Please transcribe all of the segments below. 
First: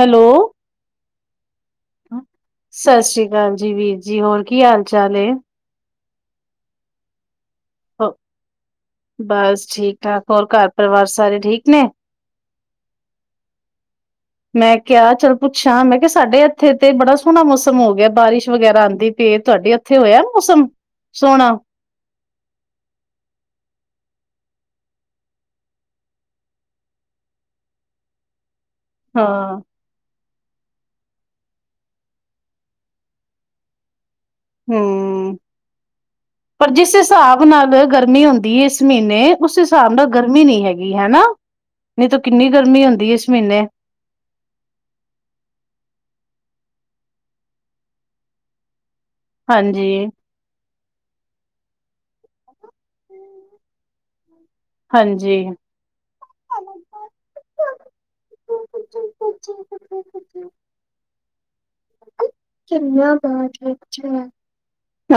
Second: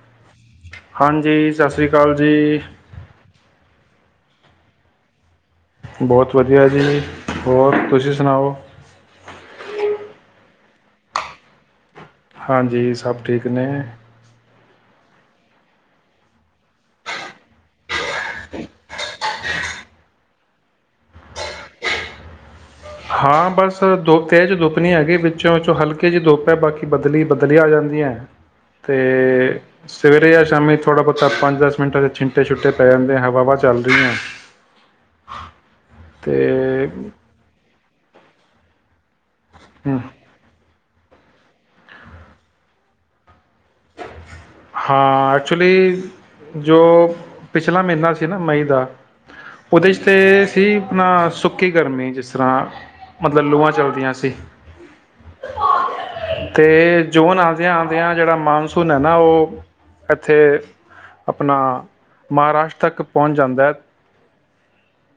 Hello ਹਾਂਜੀ ਸਤਿ ਸ਼੍ਰੀ ਅਕਾਲ ਜੀ, ਹਾਂਜੀ ਵੀਰ ਜੀ ਹੋਰ ਕੀ ਹਾਲ ਚਾਲ? ਬਹੁਤ ਵਧੀਆ ਜੀ, ਹੋਰ ਤੁਸੀ ਸੁਣਾਓ? ਬਸ ਠੀਕ ਠਾਕ, ਹੋਰ ਘਰ ਪਰਿਵਾਰ ਸਾਰੇ ਠੀਕ ਨੇ? ਹਾਂਜੀ ਸਭ ਠੀਕ ਨੇ ਮੈਂ ਕਿਹਾ ਚੱਲ ਪੁੱਛਾਂ ਮੈਂ ਕਿਹਾ ਸਾਡੇ ਇੱਥੇ ਤੇ ਬੜਾ ਸੋਹਣਾ ਮੌਸਮ ਹੋ ਗਿਆ ਬਾਰਿਸ਼ ਵਗੈਰਾ ਆਦੀ ਪਈ ਐ ਤੁਹਾਡੇ ਇੱਥੇ ਹੋਇਆ ਮੌਸਮ ਸੋਹਣਾ ਹਾਂ ਬਸ ਦੁ ਇਹਜ਼ ਦੁੱਪ ਨਹੀਂ ਹੈਗੀ ਵਿੱਚੋਂ ਵਿੱਚੋਂ ਹਲਕੇ ਜਿਹੀ ਦੁੱਪ ਹੈ ਬਾਕੀ ਬਦਲੀ ਬਦਲੀਆਂ ਆ ਜਾਂਦੀਆਂ ਹੈ। ਤੇ ਹਾਂ ਸਵੇਰੇ ਆ, ਸਮੇਂ ਥੋੜ੍ਹਾ ਬਹੁਤਾ ਪੰਜ ਦਸ ਮਿੰਟਾਂ ਚ ਛਿੰਟੇ ਛੁਟੇ ਪੈ ਜਾਂਦੇ ਆ ਹਵਾ ਚੱਲ ਰਹੀ ਹੈ। ਹੂੰ ਪਰ ਅਤੇ ਜਿਸ ਹਿਸਾਬ ਨਾਲ ਗਰਮੀ ਹੁੰਦੀ ਇਸ ਮਹੀਨੇ ਉਸ ਹਿਸਾਬ ਨਾਲ ਗਰਮੀ ਨਹੀਂ ਹੈਗੀ। ਹਨਾ ਨਹੀਂ ਤਾਂ ਕਿੰਨੀ ਗਰਮੀ ਹੁੰਦੀ ਇਸ ਮਹੀਨੇ ਹਾਂ ਐਕਚੁਲੀ ਜੋ ਪਿਛਲਾ ਮਹੀਨਾ ਸੀ ਨਾ ਮਈ ਦਾ ਉਹਦੇ ਚ ਹਾਂਜੀ ਤੇ ਸੀ ਆਪਣਾ ਸੁੱਕੀ ਗਰਮੀ ਚ ਇਸ ਤਰ੍ਹਾਂ ਮਤਲਬ ਲੂਆਂ ਚੱਲਦੀਆਂ ਸੀ। ਹਾਂਜੀ ਤੇ ਜੂਨ ਆਦਿਆਂ-ਆਦਿਆਂ ਜਿਹੜਾ ਮ ਸੁਣਿਆ ਨਾ ਉਹ ਇੱਥੇ ਆਪਣਾ- ਮਹਾਰਾਸ਼ਟਰ ਤੱਕ ਪਹੁੰਚ ਜਾਂਦਾ ਹੈ।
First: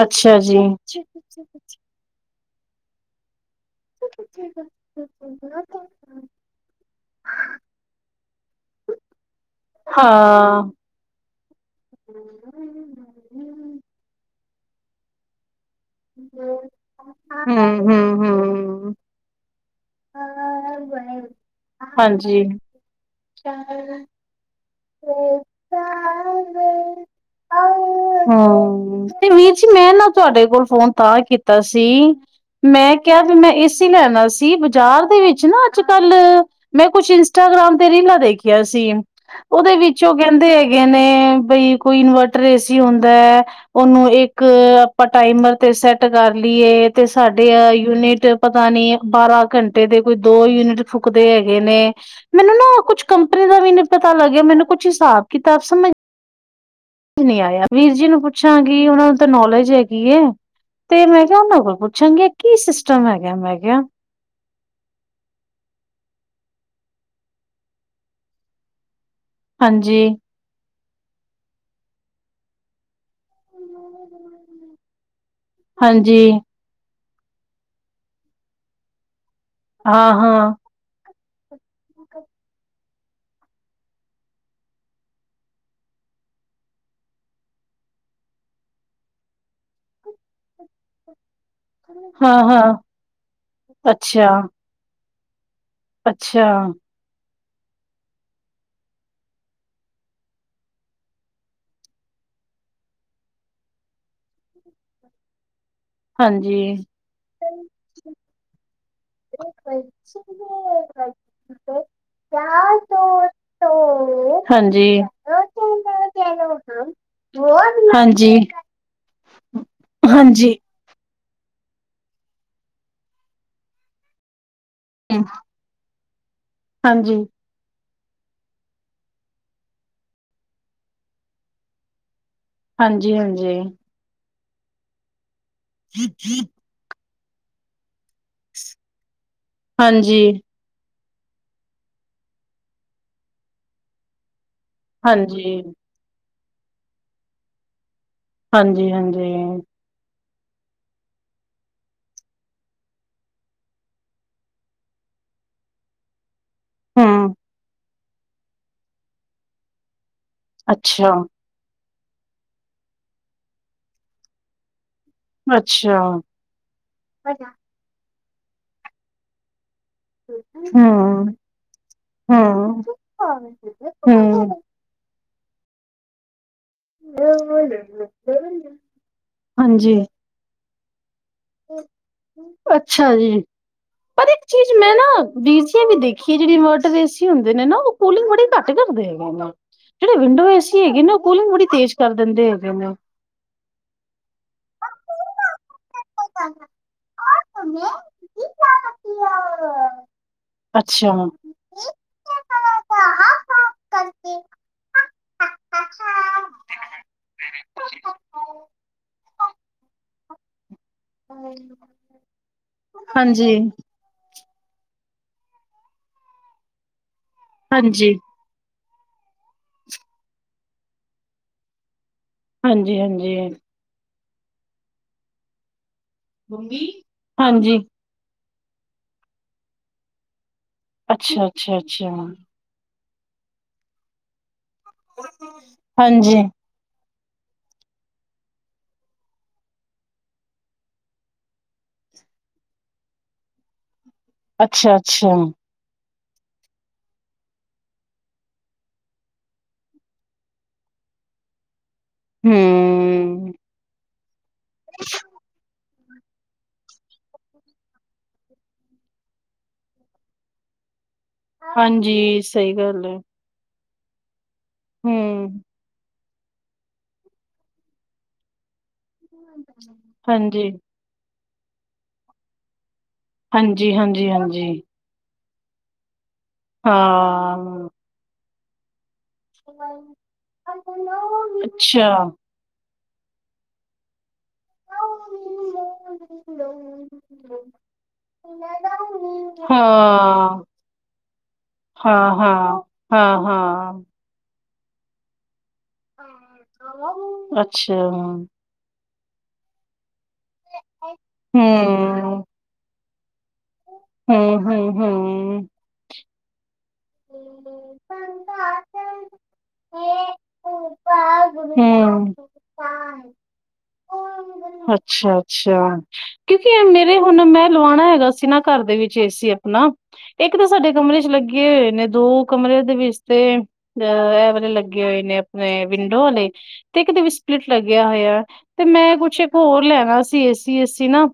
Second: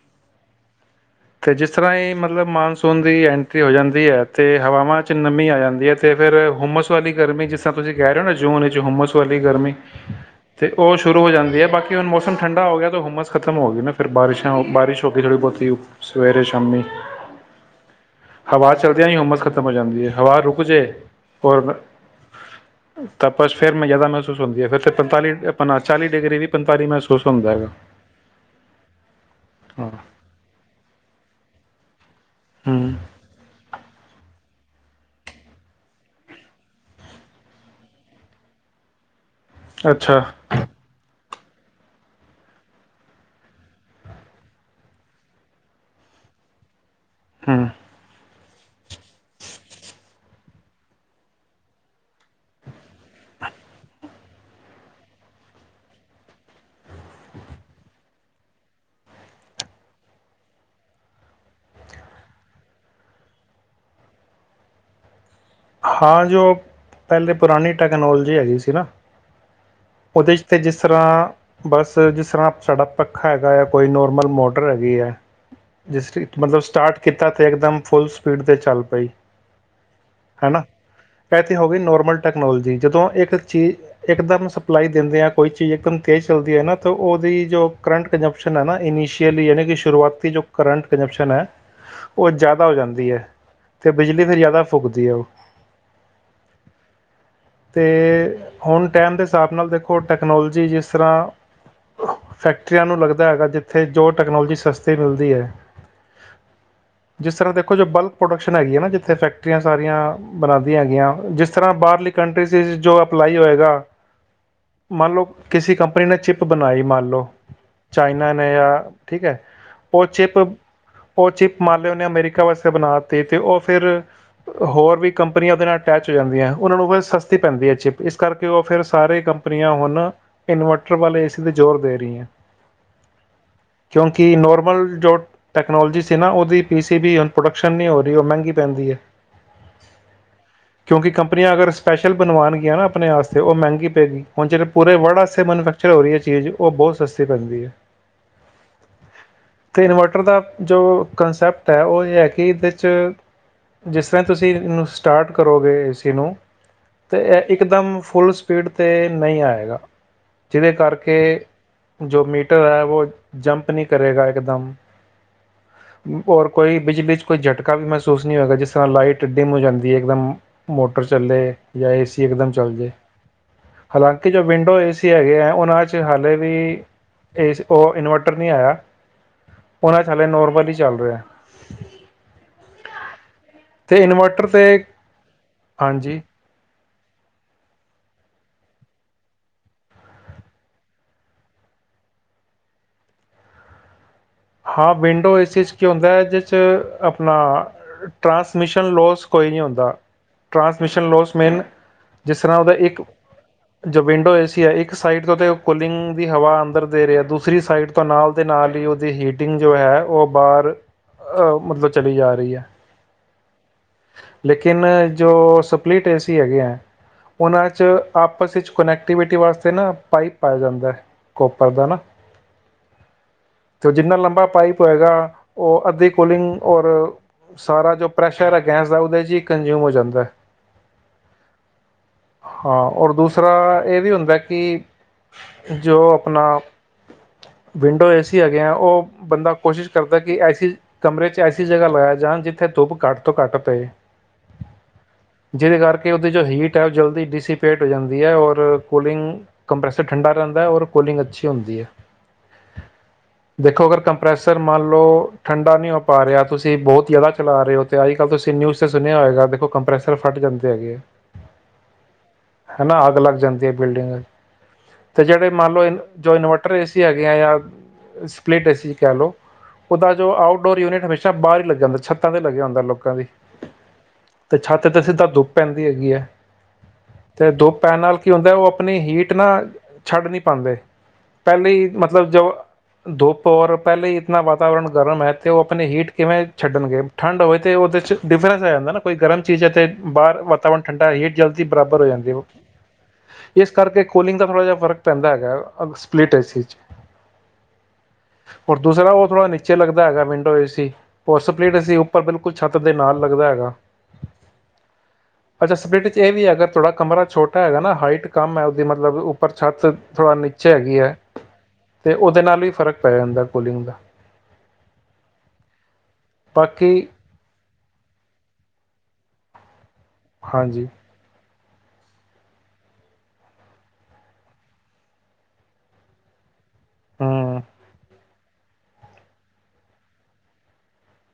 ਅੱਛਾ ਜੀ, ਜਿਸ ਅੱਛਾ-ਅੱਛਾ, ਤਰ੍ਹਾਂ ਹੀ ਮਤਲਬ ਮਾਨਸੂਨ ਦੀ ਐਂ, ਹੋ ਜਾਂਦੀ ਹੈ ਅਤੇ ਹਵਾਵਾਂ ' ਨਮੀ ਆ ਜਾਂਦੀ ਹੈ ਅਤੇ ਫਿਰ ਹੁੁੰਮਸ ਵਾਲੀ ਗਰਮੀ ਜਿਸ ਤਰ੍ਹਾਂ ਤੁਸੀਂ ਕਹਿ ਰਹੇ ਹੋ ਨਾ ਜੂਨ ਵਿੱਚ ਹੁੁੰਮਸ ਵਾਲੀ ਗਰਮੀ ਤੇ ਹਾਂ ਉਹ ਸ਼ੁਰੂ ਹੋ ਜਾਂਦੀ ਹੈ ਬਾਕੀ ਹੁਣ ਮੌਸਮ ਠੰਡਾ ਹੋ ਗਿਆ ਤਾਂ ਹੁਮਸ ਖਤਮ ਹੋ ਗਈ ਨਾ ਫਿਰ ਬਾਰਿਸ਼ ਅਤੇ ਉਹ ਬਾਰਿਸ਼ ਹੋ ਥੋੜੀ ਬਹੁਤੀਈ ਸਵੇਰੇ ਸ਼ਾਮੀ ਹਮ ਹਮ ਹਵਾ ਹਮ ਚਲਦੀ ਆ ਨੀ ਹੁੰਮਸ ਖਤਮ ਹੋ ਜਾਂਦੀ ਹੈ ਹਵਾ ਰੁਕ ਜੇ ਔਰ ਹਾਂਜੀ ਤਪਸ ਫੇਿਰ ਮੈਂ ਜ਼ਿਆਦਾ ਮਹਿਸੂਸ ਹੁੰਦੀ ਹੈ ਫਿਰ ਅਤੇ ਪੰਤਾਲੀ ਆਪ ਚਾਲੀ ਡਿਗਰੀ ਵੀ ਪੰਤਾਲੀ ਮਹਿਸੂਸ ਹੁੰਦਾ ਹੈਗਾ ਹਮ ਹਾਂ ਤ ਕੀਤਾ ਸੀ ਹੂੰ ਮੈਂ ਕਿਹਾ ਵੀ ਮੈਂ ਏ ਸੀ ਲੈਣਾ ਸੀ ਚਾਰ ਦੇ ਵਿੱਚ ਨਾ ਅੱਜ ਕੱਲ ਮੈਂ ਕੁਛ ਇੰਸਟਾਗ੍ਰਾਮ ਤੇ ਰੀਲਾਂ ਦੇਖੀਆਂ ਸੀ ਉਹਦੇ ਵਿੱਚ ਉਹ ਅੱਛਾ ਕਹਿੰਦੇ ਹੈਗੇ ਨੇ ਬਈ ਕੋਈ ਇਨਵਰਟਰ ਏਸੀ ਹੁੰਦਾ ਹੈ ਉਹਨੂੰ ਇੱਕ ਆਪਾਂ ਟਾਈਮਰ ਤੇ ਸੈਟ ਕਰ ਲਈਏ ਤੇ ਸਾਡੇ ਹੂੰ ਯੂਨਿਟ ਪਤਾ ਨੀ ਬਾਰਾਂ ਘੰਟੇ ਦੇ ਕੋਈ ਦੋ ਯੂਨਿਟ ਫੂਕਦੇ ਹੈਗੇ ਨੇ ਮੈਨੂੰ ਨਾ ਕੁਛ ਕੰਪਨੀ ਦਾ ਵੀ ਨਹੀਂ ਪਤਾ ਲੱਗ ਮੈਨੂੰ ਕੁਛ ਹਿਸਾਬ ਕਿਤਾਬ ਸਮਝ ਨੀ ਆਇਆ ਵੀਰ ਜੀ ਨੂੰ ਪੁੱਛਾਂਗੀ ਉਹਨਾਂ ਨੂੰ ਤਾਂ ਨੌਲੇਜ ਹੈਗੀ ਹੈ ਤੇ ਮੈਂ ਕਿਹਾ ਉਹਓਨਾਂ ਕੋਲ ਪੁੱਛਾਂਗੀ ਕੀ ਸਿਸਟਮ ਹੈਗਾ ਮੈਂ ਕਿਹਾ ਹਾਂ ਜੋ ਪਹਿਲੇ ਪੁਰਾਣੀ ਟੈਕਨੋਲੋਜੀ ਹੈਗੀ ਸੀ ਨਾ ਹਾਂਜੀ। ਉਹਦੇਸ਼ ਤੇ ਜਿਸ ਜ ਤਰ੍ਹਾਂ ਬਸ ਜਿਸ ਤਰ੍ਹਾਂ ਸਾਡਾ ਪੱਖਾ ਹੈਗਾ ਆ ਕੋਈ ਨੋਰਮਲ ਮੋਟਰ ਹੈਗੀ ਹੈ ਜਿਸ ਹਾਂਜੀ ਮਤਲਬ ਸਟਾਰਟ ਕਿੱਤਾ ਤੇ ਇੱਕਦਮ ਫੁੱਲ ਸਪੀਡ ' ਚੱਲ ਪਈ ਹਾਂ ਹਾਂ ਹੈਨਾ ਇਹ ਤਾਂ ਹੋ ਗਈ ਨੋਰਮਲ ਟੈਕਨੋਲਜੀ ਜਦੋਂ ਇੱਕ ਚੀਜ਼ ਇੱਕਦਮ ਸਪਲਾਈ ਦਿੰਦੇ ਹਾਂ ਕੋਈ ਚੀਜ਼ ਇੱਕਦਮ ਤੇਜ਼ ਚੱਲਦੀ ਹੈ ਹੈ ਨਾ ਤਾਂ ਉਹਦੀ ਜੋ ਕਰੰਟ ਕੰਜੰਪਸ਼ਨ ਹੈ ਨਾ ਇਨੀਸ਼ੀਅਲੀ ਯਾਨੀ ਕਿ ਸ਼ੁਰੂਆਤੀ ਜੋ ਕਰੰਟ ਕੰਜੰਪਸ਼ਨ ਹੈ ਉਹ ਹਾਂ ਜ਼ਿਆਦਾ ਹੋ ਹਾਂ ਜਾਂਦੀ ਹੈ ਤੇ ਬਿਜਲੀ ਅੱਛਾ ਫਿਰ ਜ਼ਿਆਦਾ ਫੂਕਦੀ ਹੈ ਉਹ ਅੱਛਾ ਤੇ ਹੁਣ ਟਾਈਮ ਦੇ ਹਿਸਾਬ ਨਾਲ ਦੇਖੋ ਟੈਕਨੋਲੋਜੀ ਜਿਸ ਤਰ੍ਹਾਂ ਫੈਕਟਰੀਆਂ ਨੂੰ ਲੱਗਦਾ ਹੈਗਾ ਜਿੱਥੇ ਜੋ ਟੈਕਨੋਲੋਜੀ ਸਸਤੀ ਮਿਲਦੀ ਹੈ ਹਾਂਜੀ ਜਿਸ ਤਰ੍ਹਾਂ ਦੇਖੋ ਜੋ ਬਲਕ ਪ੍ਰੋਡਕਸ਼ਨ ਹੈਗੀ ਹੈ ਨਾ ਜਿੱ ਇੱਥੇ ਫੈਕਟਰੀਆਂ ਸਾਰੀਆਂ ਬਣਾਉਂਦੀਆਂ ਹੈਗੀਆਂ ਜਿਸ ਤਰ੍ਹਾਂ ਬਾਹਰਲੀ ਕੰਟਰੀ ਜੋ ਅਪਲਾਈ ਹੋਏਗਾ ਹਾਂਜੀ ਮੰਨ ਲਓ ਕਿਸੇ ਕੰਪਨੀ ਨੇ ਚਿਪ ਬਣਾਈ ਮੰਨ ਲਓ ਹਾਂਜੀ ਚਾਈਨਾ ਹਾਂਜੀ ਨੇ ਜਾਂ ਠੀਕ ਹੈ ਉਹ ਚਿਪ ਹਾਂਜੀ ਉਹ ਚਿਪ ਮੰਨ ਲਿਆ ਉਹਨੇ ਅਮੈਰੀਕਾ ਵਾਸਤੇ ਬਣਾਤੀ ਤੇ ਉਹ ਫਿਰ ਕੰਪਨੀਆਂ ਦੇ ਨਾਲ ਟੈਚ ਹੋ ਜਾਂ ਉਹਨਾਂ ਨੂੰ ਹਾਂਜੀ ਸਸਤੀ ਪੈਂਦੀ ਹੈ ਚਿਪੱ ਇਸ ਕਰਕੇ ਉਹ ਫਿਰ ਸਾਰੇ ਕੰਪਨੀਆਂ ਹੁਣ ਇਨਵਰਟਰ ਵੱਲ ਏ ਸੀ ਤੇ ਜ਼ੋਰ ਦੇ ਰਹੀ ਹੈ ਹਾਂਜੀ -ਹਾਂਜੀ ਕਿ ਨੋਰਮਲ ਜੋ ਟੈਕਨੋਲੋਜੀ ਸੀ ਨਾ ਉਹਦੀ ਪੀ ਸੀ ਵੀ ਪ੍ਰੋਡਕਸ਼ਨ ਨਹੀਂ ਹੋ। ਉਹ ਮਹਿੰਗੀ ਪੈਂਦੀ ਹੈ। ਕਿਉਂਕਿ ਕੰਪਨੀਆਂ ਅਗਰ ਸਪੈਸ਼ਲ ਬਣਵਾਣਗੀਆਂ ਨਾ ਆਪਣੇ ਵਾਸਤੇ ਉਹ ਮਹਿੰਗੀ ਪਏ ਗੀ। ਹੁਣ ਪੂਰੇ ਵਰਡ ਵਾਸਤੇ ਹਾਂਜੀ ਮੈਨੂਫੈਕਚਰ ਹੋ ਰਹੀ ਹੈ ਚੀਜ਼ ਉਹ ਬਹੁਤ ਸਸਤੀ ਪੈਂਦੀ ਹੈ। ਹਾਂਜੀ- ਹਾਂਜੀ ਤੇ ਇਨਵਰਟਰ ਦਾ ਜੋ ਕੰਨਸੈਪਟ ਹੈ, ਉਹ ਇਹ ਹੈ ਕਿ ਇਹਦੇ 'ਚ ਜਿਸ ਤਰ੍ਹਾਂ ਤੁਸੀਂ ਸਟਾਰਟ ਕਰੋਗੇ ਏ ਸੀ ਨੂੰ ਤੇ ਹੂੰ ਇਹ ਇੱਕਦਮ ਫੁੱਲ ਸਪੀਡ 'ਤੇ ਨਹੀਂ ਆਏਗਾ। ਜਿਹਦੇ ਅੱਛਾ ਕਰਕੇ ਜੋ ਮੀਟਰ ਹੈ। ਉਹ ਜੰਪ ਨਹੀਂ ਕਰੇਗਾ ਇੱਕ ਦਮ ਅੱਛਾ ਔਰ ਕੋਈ ਬੀਜਲੀ ਚ ਕੋਈ ਝਟਕਾ ਵੀ ਮਸ ਅਫਸੂਸ ਨਹੀਂ ਹੋਏਗਾ, ਜਿਸ ਤਰ੍ਹਾਂ ਲਾਈ ਡਿਮ ਹੋ ਜਾਂਦੀ। ਇੱਕਦਮ ਹੂੰ ਮੋਟਰ ਚੱਲੇ ਜਾਂ ਏਸੀ ਇਕਦਮ ਚੱਲ ਹੂੰ ਜਏ, ਹਾਲਾਂਕਿ ਜੋ ਹੂੰ ਵਿੰਡੋ ਏਸੀ ਹੈ। ਇਹ ਹੈ ਉਹਨਾਂ ਚ ਹਾਲੇ ਵੀ ਵੀ ਏਸ ਉਹ ਇਨਵਰਟਰ ਨਹੀਂ ਆਇਆ। ਹਾਂਜੀ ਉਹਨਾ ਚ ਹਲੇ ਨੋਰਮਲੀ ਚੱਲ ਰਿਹਾ ਹੈ। ਅੱਛਾ ਜੀ। ਤੇ ਪਰ ਇੱਕ ਇਨਵਰਟਰ ਚੀਜ਼ ਤੇ ਮੈਂ ਨਾ, ਵੀਰ ਜੀ ਵੀ ਹਾਂਜੀ ਦੇਖੀਏ ਜਿਹੜੀ ਮ ਏਸੀ ਹੁੰਦੇ ਨੇ ਨਾ ਉਹ ਕੂਲਿੰਗ ਬੜੀ ਘੱਟ ਕਰਦੇ ਹੈਗੇ ਨੇ, ਜਿਹੜੇ ਵਿੰਡੋ ਏਸੀ ਹੈਗੇ ਨਾ ਉਹ ਕੂਲਿੰਗ ਬੜੀ ਤੇਜ਼ ਕਰ ਦਿੰਦੇ ਹੈਗੇ ਨੇ ਹਾਂ ਵਿੰਡੋ ਏ ਸੀ ਚ ਕੀ ਹੁੰਦਾ ਹੈ। ਦੇ ਆਪਣਾ ਟ੍ਰਾਂਸਮਿਸ਼ਨ ਲੋਸ ਕੋਈ ਨੀ ਹੁੰਦਾ, ਟ੍ਰਾਂਸਮਿਸ਼ਨ ਅੱਛਾ ਲੋਸ ਮੇਨ ਜਿਸ ਤਰ੍ਹਾਂ ਉਹਦਾ ਇੱਕ ਜੋ ਵਿੰਡੋ ਏ ਸੀ ਹੈ ਇੱਕ ਸਾਈਡ ਤੋਂ ਤੇ ਕੁੂਲਿੰਗ ਦੀ ਹਵਾ ਅੰਦਰ ਦੇ ਰਿਹਾ ਦੂਸਰੀ ਸਾਈਡ ਤੋਂ ਨਾਲ ਦੇ ਨਾਲ ਹੀ ਉਹਦੀ ਹੀਟ- ਟਿੰਗ ਜੋ ਹੈ ਉਹ ਬਾਹਰ ਮਤਲਬ ਚਲੀ ਜਾ ਰਹੀ ਹੈ ਹਾਂਜੀ ਲੇਕਿਨ ਜੋ ਸਪਲਿਟ ਏਸੀ ਹੈਗੇ ਹੈ। ਉਹਨਾਂ ਚ ਹਾਂਜੀ ਆਪਸ ਵਿੱਚ ਕੁਨੈਕਟੀਵਿਟੀ ਵਾਸਤੇ ਨਾ ਪਾਈਪ ਪਾਇਆ ਜਾਂਦਾ ਹੈ, ਕੋਪਰ ਦਾ ਨਾ ਹਾਂਜੀ- ਹਾਂਜੀ ਤੇ ਜਿੰਨਾ ਲੰਬਾ ਪਾਈਪ ਹੋਏਗਾ ਉਹ ਅੱਧੇ ਕੁਲਿੰਗ ਔਰ ਹਾਂਜੀ ਸਾਰਾ ਜੋ ਪ੍ਰੈਸ਼ ਗੈਸ ਦਾ ਉਦੇ ਜ ਹੀ ਕੰਜਿਊਮ ਹੋ ਜਾਂਦਾ ਹੈ। ਅੱਛਾ- ਅੱਛਾ- ਅੱਛਾ ਹਾਂ ਔਰ ਦੂਸਰਾ, ਇਹ ਵੀ ਹੁੰਦਾ ਕਿ ਜੋ ਹਾਂਜੀ ਆਪਣਾ ਵਿੰਡੋ ਏਸੀ ਹੈਗੇ ਆ ਉਹ ਬੰਦਾ ਕੋਸ਼ਿਸ਼ ਕਰਦਾ ਕਿ ਐਸੀ ਕਮਰੇ ਚ ਐਸੀ ਜਗ੍ਹਾ ਲਗਾਇਆ ਜਾਣ ਜਿੱਥੇ ਧੁੱਪ ਘੱਟ ਤੋਂ ਘੱਟ ਪਏ। ਅੱਛਾ, ਅੱਛਾ ਕਿ ਉਹਦੀ ਜੋ ਹੀਟ ਹੈ ਉਹ ਜਲਦੀ ਡੀਸੀਪੇਟ ਹੋ ਜਾਂਦੀ ਹੈ ਔਰ ਕੂਲਿੰਗ ਕੰਪਰੈਸਰ ਠੰਡਾ ਰਹਿੰਦਾ ਔਰ ਕੂਲਿੰਗ ਅੱਛੀ ਹੁੰਦੀ ਹੈ। ਹੂੰ ਦੇਖੋ ਅਗਰ ਕੰਪਰੈਸ ਸਰ ਮਨ ਲੋ ਠੰਡਾ ਨੀ ਪਾ ਰਿਹਾ ਤੁਸੀਂ ਬਹੁਤ ਜ਼ਿਆਦਾ ਚਲਾ ਰਹੇ ਹੋ ਤੇ ਅੱਜ -ਕੱਲ੍ਹ ਤੁਸੀਂ ਨਿਊਜ਼ ਤੇ ਸੁਣਿਆ ਹੋਏਗਾ ਦੇਖੋ ਕੰਪ੍ਰੈਸਰ ਫਟ ਜਾਂਦੇ ਹੈਗੇ ਆ। ਹਾਂਜੀ ਸਹੀ ਗੱਲ ਹੈ। ਜਾਂਦੀ ਹੈ ਬਿਲਡਿੰਗ ਤੇ ਜਿਹੜੇ ਹੂੰ ਮੰਨ ਲਓ ਇਹ ਜੋ ਇਨਵਰਟਰ ਏ ਸੀ ਹੈਗੇ ਹੈ ਜਾਂ ਸਪਲਿਟ ਏ ਸੀ ਕਹ ਲੋ ਉਦਾ ਜੋ ਆਊਟ ਹਾਂਜੀ ਡੋਰ ਯੂਨਿਟ ਹਮੇਸ਼ਾ ਬਾਹਰ ਈ ਲੱਗ ਜਾਂਦਾ ਛਤਾ ਤੇ ਲੱਗ ਜਾਂਦਾ ਲੋਕ ਕਾਂ ਦੀ ਹਾਂਜੀ ਹਾਂਜੀ ਤੇ ਹਾਂਜੀ ਛੱਤ ਤੇ ਸਿੱਧਾ ਧੁੱ ਪੈਂਦੀ ਹੈਗੀ ਹੈ। ਤੇ ਧੂੱਪ ਹਾਂ ਪੈਣ ਨਾਲ ਕੀ ਹੁੰਦਾ ਉਹ ਆਪਣੀ ਹੀਟ ਨਾ ਛੱਡ ਨਹੀਂ ਪਾਂਦੇ ਪਹਿਲੇ ਅੱਛਾ ਮਤਲਬ ਜੋ ਧੁੱਪ ਔਰ ਪਹਿਲੇ ਆਪਣਾ ਵਾਤਾਵਰਨ ਗਰਮ ਹੈ ਤੇ ਉਹ ਆਪਣੇ ਹੀਟ ਕਿਵੇਂ ਛੱਡਣਗੇ ਠੰਡ ਹੋਵੇ ਤਾਂ ਉਹਦੇ ਚ ਡਿਫਰੈਂਸ ਆ ਜਾਂਦਾ ਨਾ ਕੋਈ ਗਰਮ ਚੀਜ਼ ਹੈ ਤੇ ਬਾਹਰ ਹਾਂ ਵਾਤਾਵਰਨ ਠੰਡਾ ਹੀਟ ਜਲਦੀ ਬਰਾਬਰ ਹੋ ਜਾਂਦੀ ਹੈ, ਹਾਂ-ਹਾਂ, ਇਸ ਹਾਂ-ਹਾਂ। ਕਰਕੇ ਕੂਲਿੰਗ ਦਾ ਥੋੜ੍ਹਾ ਜਿਹਾ ਫ਼ਰਕ ਪੈਂਦਾ ਹੈਗਾ। ਸਪਲਿਟ ਏਸੀ ਚ ਅੱਛਾ ਦੂਸਰਾ ਉਹ ਥੋੜਾ ਨੀਚੇ ਲੱਗਦਾ ਹੈਗਾ। ਵਿੰਡੋ ਏ ਸੀ, ਹੋਰ ਸਪਲਿਟ ਏ ਸੀ ਉੱਪਰ ਬਿਲਕੁਲ ਛੱਤ ਦੇ ਨਾਲ ਲੱਗਦਾ ਹੈ। [unintelligible] ਹੂੰ, ਹੂੰ, ਹੂੰ। ਅੱਛਾ ਸਪਲਿਟਟ ਚ ਇਹ ਵੀ ਹੈ ਅਗਰ ਥੋੜਾ ਕਮਰਾ ਛੋਟਾ ਹੈਗਾ ਨਾ ਹਾਈਟ ਕੰਮ ਹੈ ਉਹਦੀ ਮਤਲਬ ਪਰ ਛੱਤ ਥੋੜ੍ਹਾ ਨੀਚੇ ਹੈਗੀ ਹੈ। ਤੇ ਉਹਦੇ ਹੂੰ। ਨਾਲ ਵੀ ਫ਼ਰਕ ਪੈ ਜਾਂਦਾ ਕੋਲਿੰਗ ਦਾ। ਅੱਛਾ-ਅੱਛਾ ਕਿਉਂਕਿ ਬਾਕੀ ਮੇਰੇ ਹੁਣ ਮੈਂ ਲਵਾਉਣਾ ਹੈਗਾ ਅਸੀਂ ਨਾ ਘਰ ਦੇ ਵਿੱਚ ਏਸੀ ਆਪਣਾ ਇੱਕ ਤਾਂ ਹਾਂਜੀ ਸਾਡੇ ਕਮਰੇ ਚ ਲੱਗੇ ਲੱਗੇ ਹੋਏ ਨੇ ਦੋ ਕਮਰੇ ਦੇ ਵਿੱਚ ਤੇ ਅ ਐਵਾਲੇ ਲੱਗੇ ਹੋਏ ਨੇ ਆਪਣੇ ਵਿੰਡੋ ਵਾਲੇ ਤੇ ਕਿਤੇ ਵੀ ਹੂੰ, ਸਪਲਿਟ ਲੱਗਿਆ ਹੋਇਆ ਤੇ ਮੈਂ ਕੁਛ ਹੋਰ ਲੈਣਾ ਸੀ ਏਸੀ ਅਸੀ ਨਾ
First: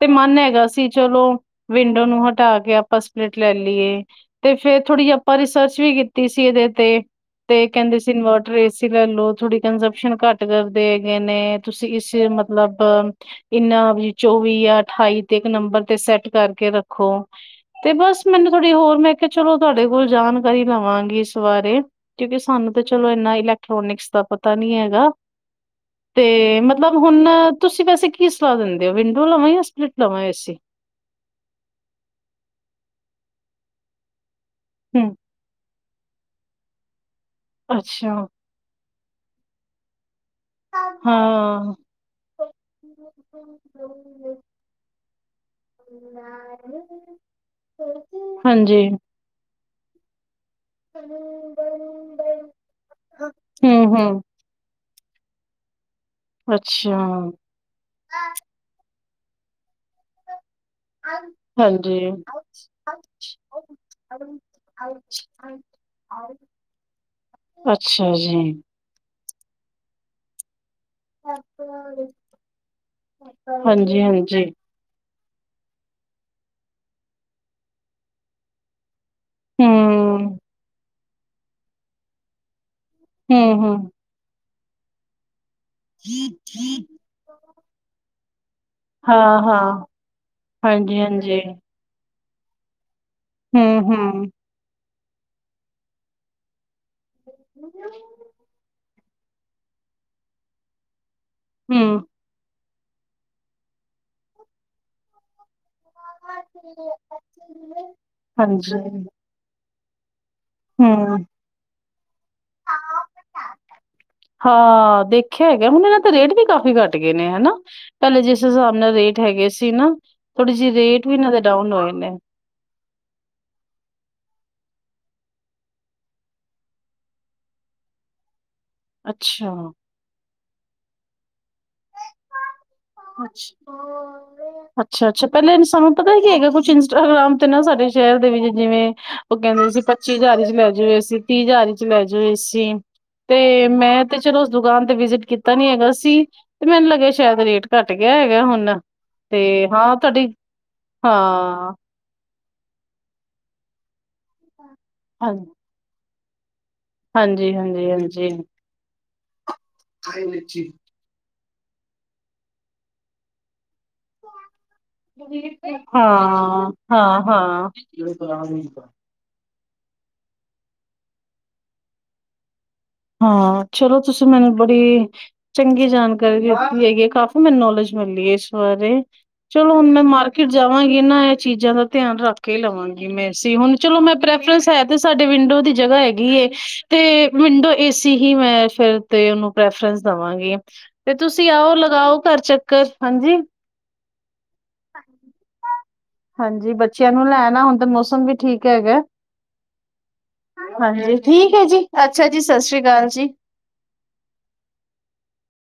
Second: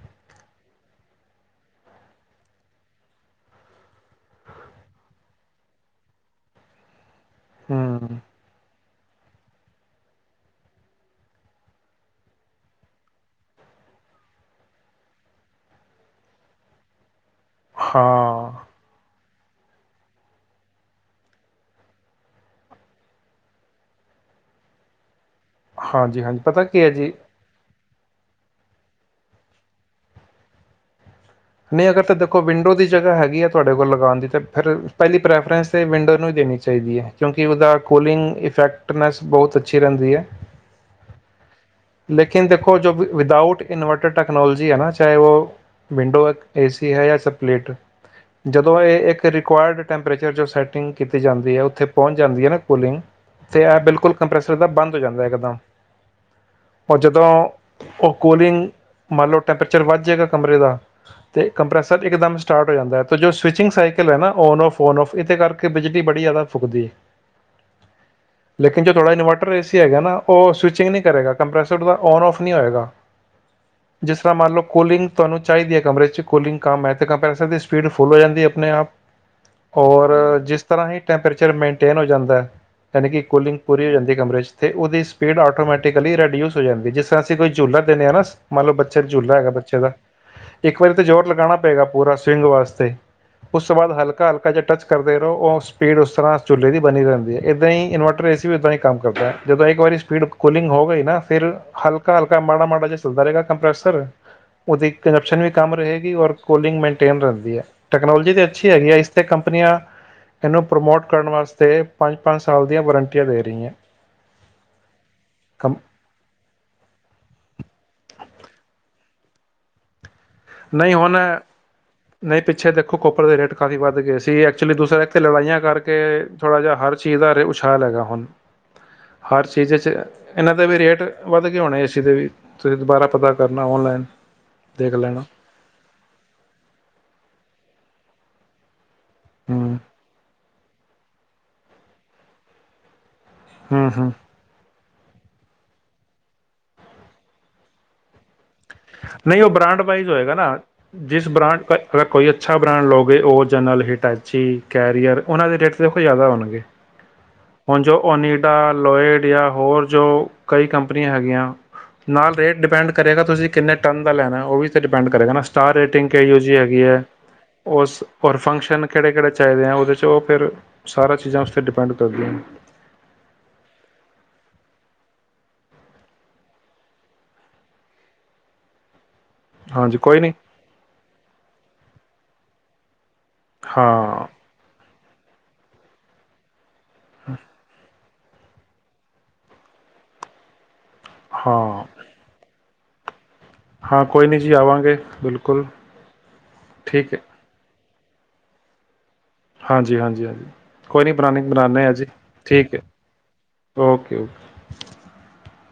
ਤੇ ਮਨ ਹੈਗਾ ਸੀ ਚਲੋ ਵਿੰਡੋ ਨੂੰ ਹਟਾ ਕੇ ਆਪਾਂ ਸਪਲਿਟ ਲੈ ਲਈਏ ਤੇ ਫੇਰ ਥੋੜੀ ਜਿਹੀ ਆਪਾਂ ਰਿਸਰਚ ਵੀ ਕੀਤੀ ਸੀ ਇਹਦੇ ਤੇ ਤੇ ਕਹਿੰਦੇ ਸੀ ਹੂੰ, ਇਨਵਰਟਰ ਏ ਸੀ ਲੈ ਲਓ ਥੋਡੀ ਕੰਜਪਸ਼ਨ ਘੱਟ ਕਰਦੇ ਹੈਗੇ ਨੇ ਤੁਸੀਂ ਇਸ ਮਤਲਬ ਇਨਾ ਵੀ ਚੌਵੀ ਜਾਂ ਅਠਾਈ ਤੇ ਇੱਕ ਨੰਬਰ ਤੇ ਸੈਟ ਕਰਕੇ ਰੱਖੋ ਤੇ ਬਸ ਮੈਨੂੰ ਹਾਂ, ਥੋੜੀ ਹੋਰ ਮੈਂ ਚਲੋ ਤੁਹਾਡੇ ਕੋਲ ਜਾਣਕਾਰੀ ਲਵਾਂਗੀ ਇਸ ਬਾਰੇ ਕਿਉਂਕਿ ਸਾਨੂੰ ਤਾਂ ਚਲੋ ਇਨਾ ਇਲੈਕਟ੍ਰੋਨਿਕਸ ਦਾ ਪਤਾ ਨੀ ਹੈਗਾ ਹਾਂਜੀ, ਤੇ ਹਾਂਜੀ ਪਤਾ ਕੀ ਹੈ ਮਤਲਬ ਜੀ ਹੁਣ ਤੁਸੀਂ ਵੈਸੇ ਕੀ ਸਲਾਹ ਦਿੰਦੇ ਹੋ ਵਿੰਡੋ ਲਵਾਂ ਜਾਂ ਸਪਲਿੱਟ ਲਵਾਂ ਏਸੀ ਨਹੀਂ ਅਗਰ ਤਾਂ ਦੇਖੋ ਵਿੰਡੋ ਦੀ ਜਗ੍ਹਾ ਹੈਗੀ ਆ ਤੁਹਾਡੇ ਕੋਲ ਲਗਾਉਣ ਦੀ ਤਾਂ ਫਿਰ ਹੂੰ ਪਹਿਲੀ ਪ੍ਰੈਫਰੈਂਸ ਤੇ ਵਿੰਡੋ ਨੂੰ ਦੇਣੀ ਚਾਹੀਦੀ ਹੈ ਕਿਉਂਕਿ ਉਹਦਾ ਅੱਛਾ ਕੂਲਿੰਗ ਇਫੈਕਟ ਨੈਸ ਬਹੁਤ ਅੱਛੀ ਰਹਿੰਦੀ ਹੈ ਹਾਂ ਲੇਕਿਨ ਦੇਖੋ ਜੋ ਵਿਦਾਊਟ ਇਨਵਰਟਰ ਟੈਕਨੋਲੋਜੀ ਹੈ ਨਾ ਚਾਹੇ ਉਹ ਵਿੰਡੋ ਹੈ ਏਸੀ ਹੈ ਜਾਂ ਸਪਲਿਟ ਜਦੋਂ ਹਾਂਜੀ ਇਹ ਇੱਕ ਰਿਕਵਿਯਰਡ ਟੈਪਰੇਚਰ ਜੋ ਸੈਟਿੰਗ ਕੀਤੀ ਜਾਂਦੀ ਹੈ ਉੱਥੇ ਪਹੁੰਚ ਜਾਂਦੀ ਹੈ ਨਾ ਕੂਲਿੰਗ ਤੇ ਇਹ ਹੂੰ ਬਿਲਕੁਲ ਹੂੰ ਕੰਪ੍ਰੈਸਰ ਦਾ ਬੰਦ ਜਾਂਦਾ ਇਕਦਮ ਉਹ ਅੱਛਾ ਜਦੋਂ ਉਹ ਕੂਲੀਗ ਮੰਨ ਲਓ ਟੈਂਪਰੇਚਰ ਵੱਧ ਜਾਵੇਗਾ ਕਮਰੇ ਦਾ [inaudible] ਕੰਪ੍ਰੈਸਰ ਇਕਦਮ ਸਟਾਰਟ ਹੋ ਜਾਂਦਾ ਹੈ ਤਾਂ ਜੋ ਸਵਿਚਿੰਗ ਸਾਈਕਲ ਹੈ ਨਾ ਔਨ ਔਫ ਔਨ ਔਫ ਇਹਦੇ ਕਰਕੇ ਬਿਜਲੀ ਬੜੀ ਜ਼ਿਆਦਾ ਫੁਕਦੀ ਹੈ ਅੱਛਾ ਜੀ ਲੇਕਿਨ ਜੋ ਇਨਵਰਟਰ ਏ ਸੀ ਹੈਗਾ ਨਾ ਉਹ ਸਵਿਚੀਗਂ ਨਹੀਂ ਕਰੇਗਾ ਕੰਪੈਸਰ ਔਨ ਔਫ ਨਹੀਂ ਹੋਏਗਾ ਹਾਂਜੀ ਜਿਸ ਤਰ੍ਹਾਂ ਹਾਂਜੀ ਮੰਨ ਲਓ ਕੂਲਿੰਗ ਤੁਹਾਨੂੰ ਚਾਹੀਦੀ ਹੈ ਕਮਰੇ ਚ ਕੋਲਿੰਗ ਕੰਮ ਹੈ ਤਾਂ ਕੰਮ ਪੈ ਸਕਦੀ ਸਪੀਡ ਫੁੱਲ ਹੋ ਜਾਂਦੀ ਆਪਣੇ ਆਪ ਔਰ ਹੂੰ ਜਿਸ ਤਰ੍ਹਾਂ ਹੀ ਟੈਂਪਰੇਚਰ ਮੇਨਟੇਨ ਹੋ ਜਾਂਦਾ ਯਾਨੀ ਕਿ ਹੂੰ ਕੂਲਿੰਗ ਪੁਰੀ ਹੋ ਹੂੰ ਜਾਂਦੀ ਕਮਰੇ ਚ ਅਤੇ ਉਹਦੀ ਸਪੀਡ ਆ ਆਟੋਮੈਟਿਕਲੀ ਰਿਡਿਊਜ਼ ਹੋ ਜਾਂਦੀ ਜਿਸ ਤਰ ਅਸੀਂ ਕੋਈ ਝੂਲਾ ਦੇਣੇ ਹਨਾ ਮੰਨ ਲਓ ਬੱਚੇ ਝੂਲਾ ਹਾਂ ਹੈਗਾ ਹਾਂ ਬੱਚੇ ਦਾ ਇੱਕ ਵਾਰੀ ਹਾਂਜੀ ਤੇ ਜ਼ੋਰ ਹਾਂਜੀ ਲਗਾਉਣਾ ਪਏਗਾ ਪੂਰਾ ਸੀ ਰਿੰਗ ਵਾਸਤੇ ਉਸ ਤੋਂ ਹੂੰ ਬਾਅਦ ਹੂੰ ਹਲਕਾ ਹਲਕਾ ਜਿ ਟਚ ਕਰਦੇ ਰਹੋ ਉਹ ਸਪੀਡ ਉਸ ਤਰ੍ਹਾਂ ਚੁੱਲ੍ਹੇ ਦੀ ਬਣੀ ਰਹਿੰਦੀ ਏਦਾਂ ਹੀ ਇਨਵਰਟਰ ਏ ਸੀ ਵੀ ਏਦਾਂ ਹੀ ਕੰਮ ਕਰਦਾ ਹੈ ਜਦੋਂ ਇੱਕ ਵਾਰੀ ਸਪੀਡ ਕੂਲਿੰਗ ਹੋ ਗਈ ਨਾ ਫਿਰ ਹੂੰ ਹਲਕਾ ਹਲਕਾ ਮਾੜਾ -ਮਾੜਾ ਚਲਦਾ ਰਹੇਗਾ ਕੰਪ੍ਰਸਰ ਉਹਦੀ ਕੰਪਸ਼ਨ ਵੀ ਕੰਮ ਰਹੇਗੀ ਔਰ ਕੂਲਿੰਗ ਮੇਨਟੇਨ ਰਹਿੰਦੀ ਹੈ ਟੈਕਨੋਲੋਜੀ ਤੇ ਅੱਛੀ ਹੈਗੀ ਹੈ ਇਸਤੇ ਕੰਪਨੀਆਂ ਇਹਨੂੰ ਪ੍ਰਮੋਟ ਹਮ ਕਰਨ ਵਾਸਤੇ ਪੰਜ ਪੰਜ ਸਾਲ ਦੀਆਂ ਵਾਰੰਟੀਆਂ ਦੇ ਰਹੀਆਂ ਹਾਂ ਦੇਖਿਆ ਹੈਗਾ ਕੰ ਹੁਣ ਇਹਨਾਂ ਤੇ ਰੇਟ ਵੀ ਕਾਫ਼ੀ ਘੱਟ ਗਏ ਨੇ ਹਨਾ ਪਹਿਲੇ ਜਿਸ ਉਸ ਹਿਸਾਬ ਨਾਲ ਰੇਟ ਹੈਗੇ ਸੀ ਨਾ ਥੋੜੀ ਜਿਹੀ ਨਹੀਂ ਰੇਟ ਵੀ ਹੁਣ ਇਹਨਾਂ ਦੇ ਡਾਊਨ ਹੋਏ ਨੇ ਨਹੀਂ ਪਿੱਛੇ ਦੇਖੋ ਕੋਪਰ ਦੇ ਰੇਟ ਕਾਫੀ ਵੱਧ ਗਏ ਸੀ ਦੂਸਰੇ ਐਥੇ ਲੜਾਈਆਂ ਕਰਕੇ ਥੋੜਾ ਜਿ ਹਰ ਚੀਜ਼ ਦਾ ਉਛਾਲ ਹੈਗਾ ਹੁਣ ਹਰ ਅੱਛਾ ਚੀਜ਼ 'ਚ ਇਹਨਾਂ ਦੇ ਵੀ ਰੇਟ ਵੱਧ ਕੇ ਹੋਣੇ ਏ ਸੀ ਦੇ ਵੀ ਤੁਸੀਂ ਦੁਬਾਰਾ ਪਤਾ ਅੱਛਾ ਕਰਨਾ ਔਨਲਾਈਨ ਦੇਖ ਲੈਣਾ ਅੱਛਾ-ਅੱਛਾ ਪਹਿਲੇ ਸਾਨੂੰ ਪਤਾ ਹੀ ਕੀ ਹੈਗਾ ਕੁਛ ਇੰਸਟਾਗ੍ਰਾਮ ਤੇ ਨਾ ਸਾਡੇ ਸ਼ਹਿਰ ਦੇ ਵਿੱਚ ਜਿਵੇਂ ਉਹ ਕਹਿੰਦੇ ਹੂੰ ਸੀ ਪੱਚੀ ਹਜ਼ਾਰ ਚ ਲੈ ੈਜਏ ਸੀ ਤੀਹ ਹਜ਼ਾਰੀ ਚ ਲੈ ਜਾਉ ਐਸੀ ਤੇ ਹੂੰ ਮੈਂ ਹੂੰ ਤੇ ਚਲੋ ਉਸ ਦੁਕਾਨ ਵਿਜਿਟ ਕੀਤਾ ਨੀ ਹੈਗਾ ਸੀ ਤੇ ਮੈਨੂੰ ਲੱਗਿਆ ਸ਼ਾਇਦ ਰੇਟ ਘੱਟ ਗਿਆ ਹੈਗਾ ਹੁਣ ਤੇ ਨਹੀਂ ਉਹ ਬ੍ਰਾਂਡ ਹਾਂ ਵਾਈਜ਼ ਤੁਹਾਡੀ ਹੋਏਗਾ ਨਾ ਜਿਸ ਬ੍ਰਾਂਡ ਹਾਂ ਅਗਰ ਕੋਈ ਅੱਛਾ ਬ੍ਰਾਂਡ ਲਉਗੇ ਉਹਓ ਜਨਲ ਹਿਟੈਚੀ ਕੈਰੀਅਰ ਹਾਂ ਉਹਨਾਂ ਦੇ ਰੇਟ ਤੇ ਉ ਜ਼ਿਆਦਾ ਹੋਣਗੇ ਹਜੋ ਹਾਂਜੀ-ਹਾਂਜੀ-ਹਾਂਜੀ ਅਨਿਡਾ ਲੋਇਡ ਜਾਂ ਹੋਰ ਜੋ ਕਈ ਕੰਪਨੀਆਂ ਹੈਗੀਆਂ। ਨਾਲ ਰੇਟ ਡਿਪੈਂਡ ਕਰੇਗਾ ਤੁਸੀਂ ਕਿੰਨੇ ਟਨ ਦਾ ਲੈਣਾ ਉਹ ਵੀ ਡਿਪੈਂਡ ਕਰੇਗਾ ਸਟਾਰ ਰੇਟਿੰਗ ਕਿਹੜ ਯੂ ਜੀ ਹਾਂ ਹੈਗੀ ਹੈ ਹਾਂ-ਹਾਂ ਉਸਰ ਫੰਕਸ਼ਨ ਕਿਹੜੇ ਕਿਹੜੇ ਚਾਹੀਦੇ ਆ ਉਹਦੇ 'ਚ ਫਿਰ ਸਾਰਾ ਚੀਜ਼ਾਂ ਉਸ 'ਤੇ ਡਿਪੈਂਡ ਕਰਦੀਆਂ। ਹਾਂ ਚਲੋ ਤੁਸੀਂ ਮੈਨੂੰ ਬੜੀ ਚੰਗੀ ਜਾਣਕਾਰੀ ਦਿੱਤੀ ਹੈਗੀ ਹੈ ਕਾਫ਼ੀ ਮੈਨੂੰ ਨੌਲੇਜ ਮਿਲਲੀ ਹੈ ਇਸ ਬਾਰੇ ਚਲੋ ਹੁਣ ਹਾਂਜੀ ਮੈਂ ਕੋਈ ਨਹੀਂ ਮਾਰਕੀਟ ਜਾਵਾਂਗੀ ਇਹਨਾਂ ਚੀਜ਼ਾਂ ਦਾ ਧਿਆਨ ਰੱਖ ਲਵਾਂਗੇ, ਮ ਹੁਣ ਹਾਂ ਚਲੋ ਮੈਂ ਪ੍ਰੈਫਰੈਂਸ ਹੈ, ਤੇ ਸਾਡੇ ਵਿੰਡੋ ਦੀ ਜਗ੍ਹਾ ਹੈਗੀ। ਤੇ ਵਿੰਡੋ ਅ ਹੀ ਮੈਂ ਫਿਰ ਤੇ ਉਹਨੂੰ ਪ੍ਰੈਫਰੈਂਸ ਦੇਵਾਂਗੀ। ਤੇ ਤੁਸੀਂ ਹਾਂ ਆਓ ਲਗਾਓ ਘਰ ਚੱਕ ਹਾਂਜੀ ਹਾਂ ਕੋਈ ਨਹੀਂ ਜੀ ਆਵਾਂਗੇ ਬਿਲਕੁਲ ਹਾਂਜੀ ਬੱਚਿਆਂ ਠੀਕ ਹੈ ਨੂੰ ਲੈਣਾ। ਹੁਣ ਤੇ ਮੌਸਮ ਵੀ ਠੀਕ ਹੈਗਾ। ਹਾਂਜੀ ਹਾਂਜੀ ਹਾਂਜੀ ਕੋਈ ਨੀ ਹਾਂਜੀ ਬਣਾਨ ਠੀਕ ਹੈ ਬਣਾਦੇ ਹਾਂ ਜੀ ਅੱਛਾ ਸਤਿ ਠੀਕ ਹੈ ਸ੍ਰੀ ਅਕਾਲ ਜੀ ਓਕੇ ਓਕੇ।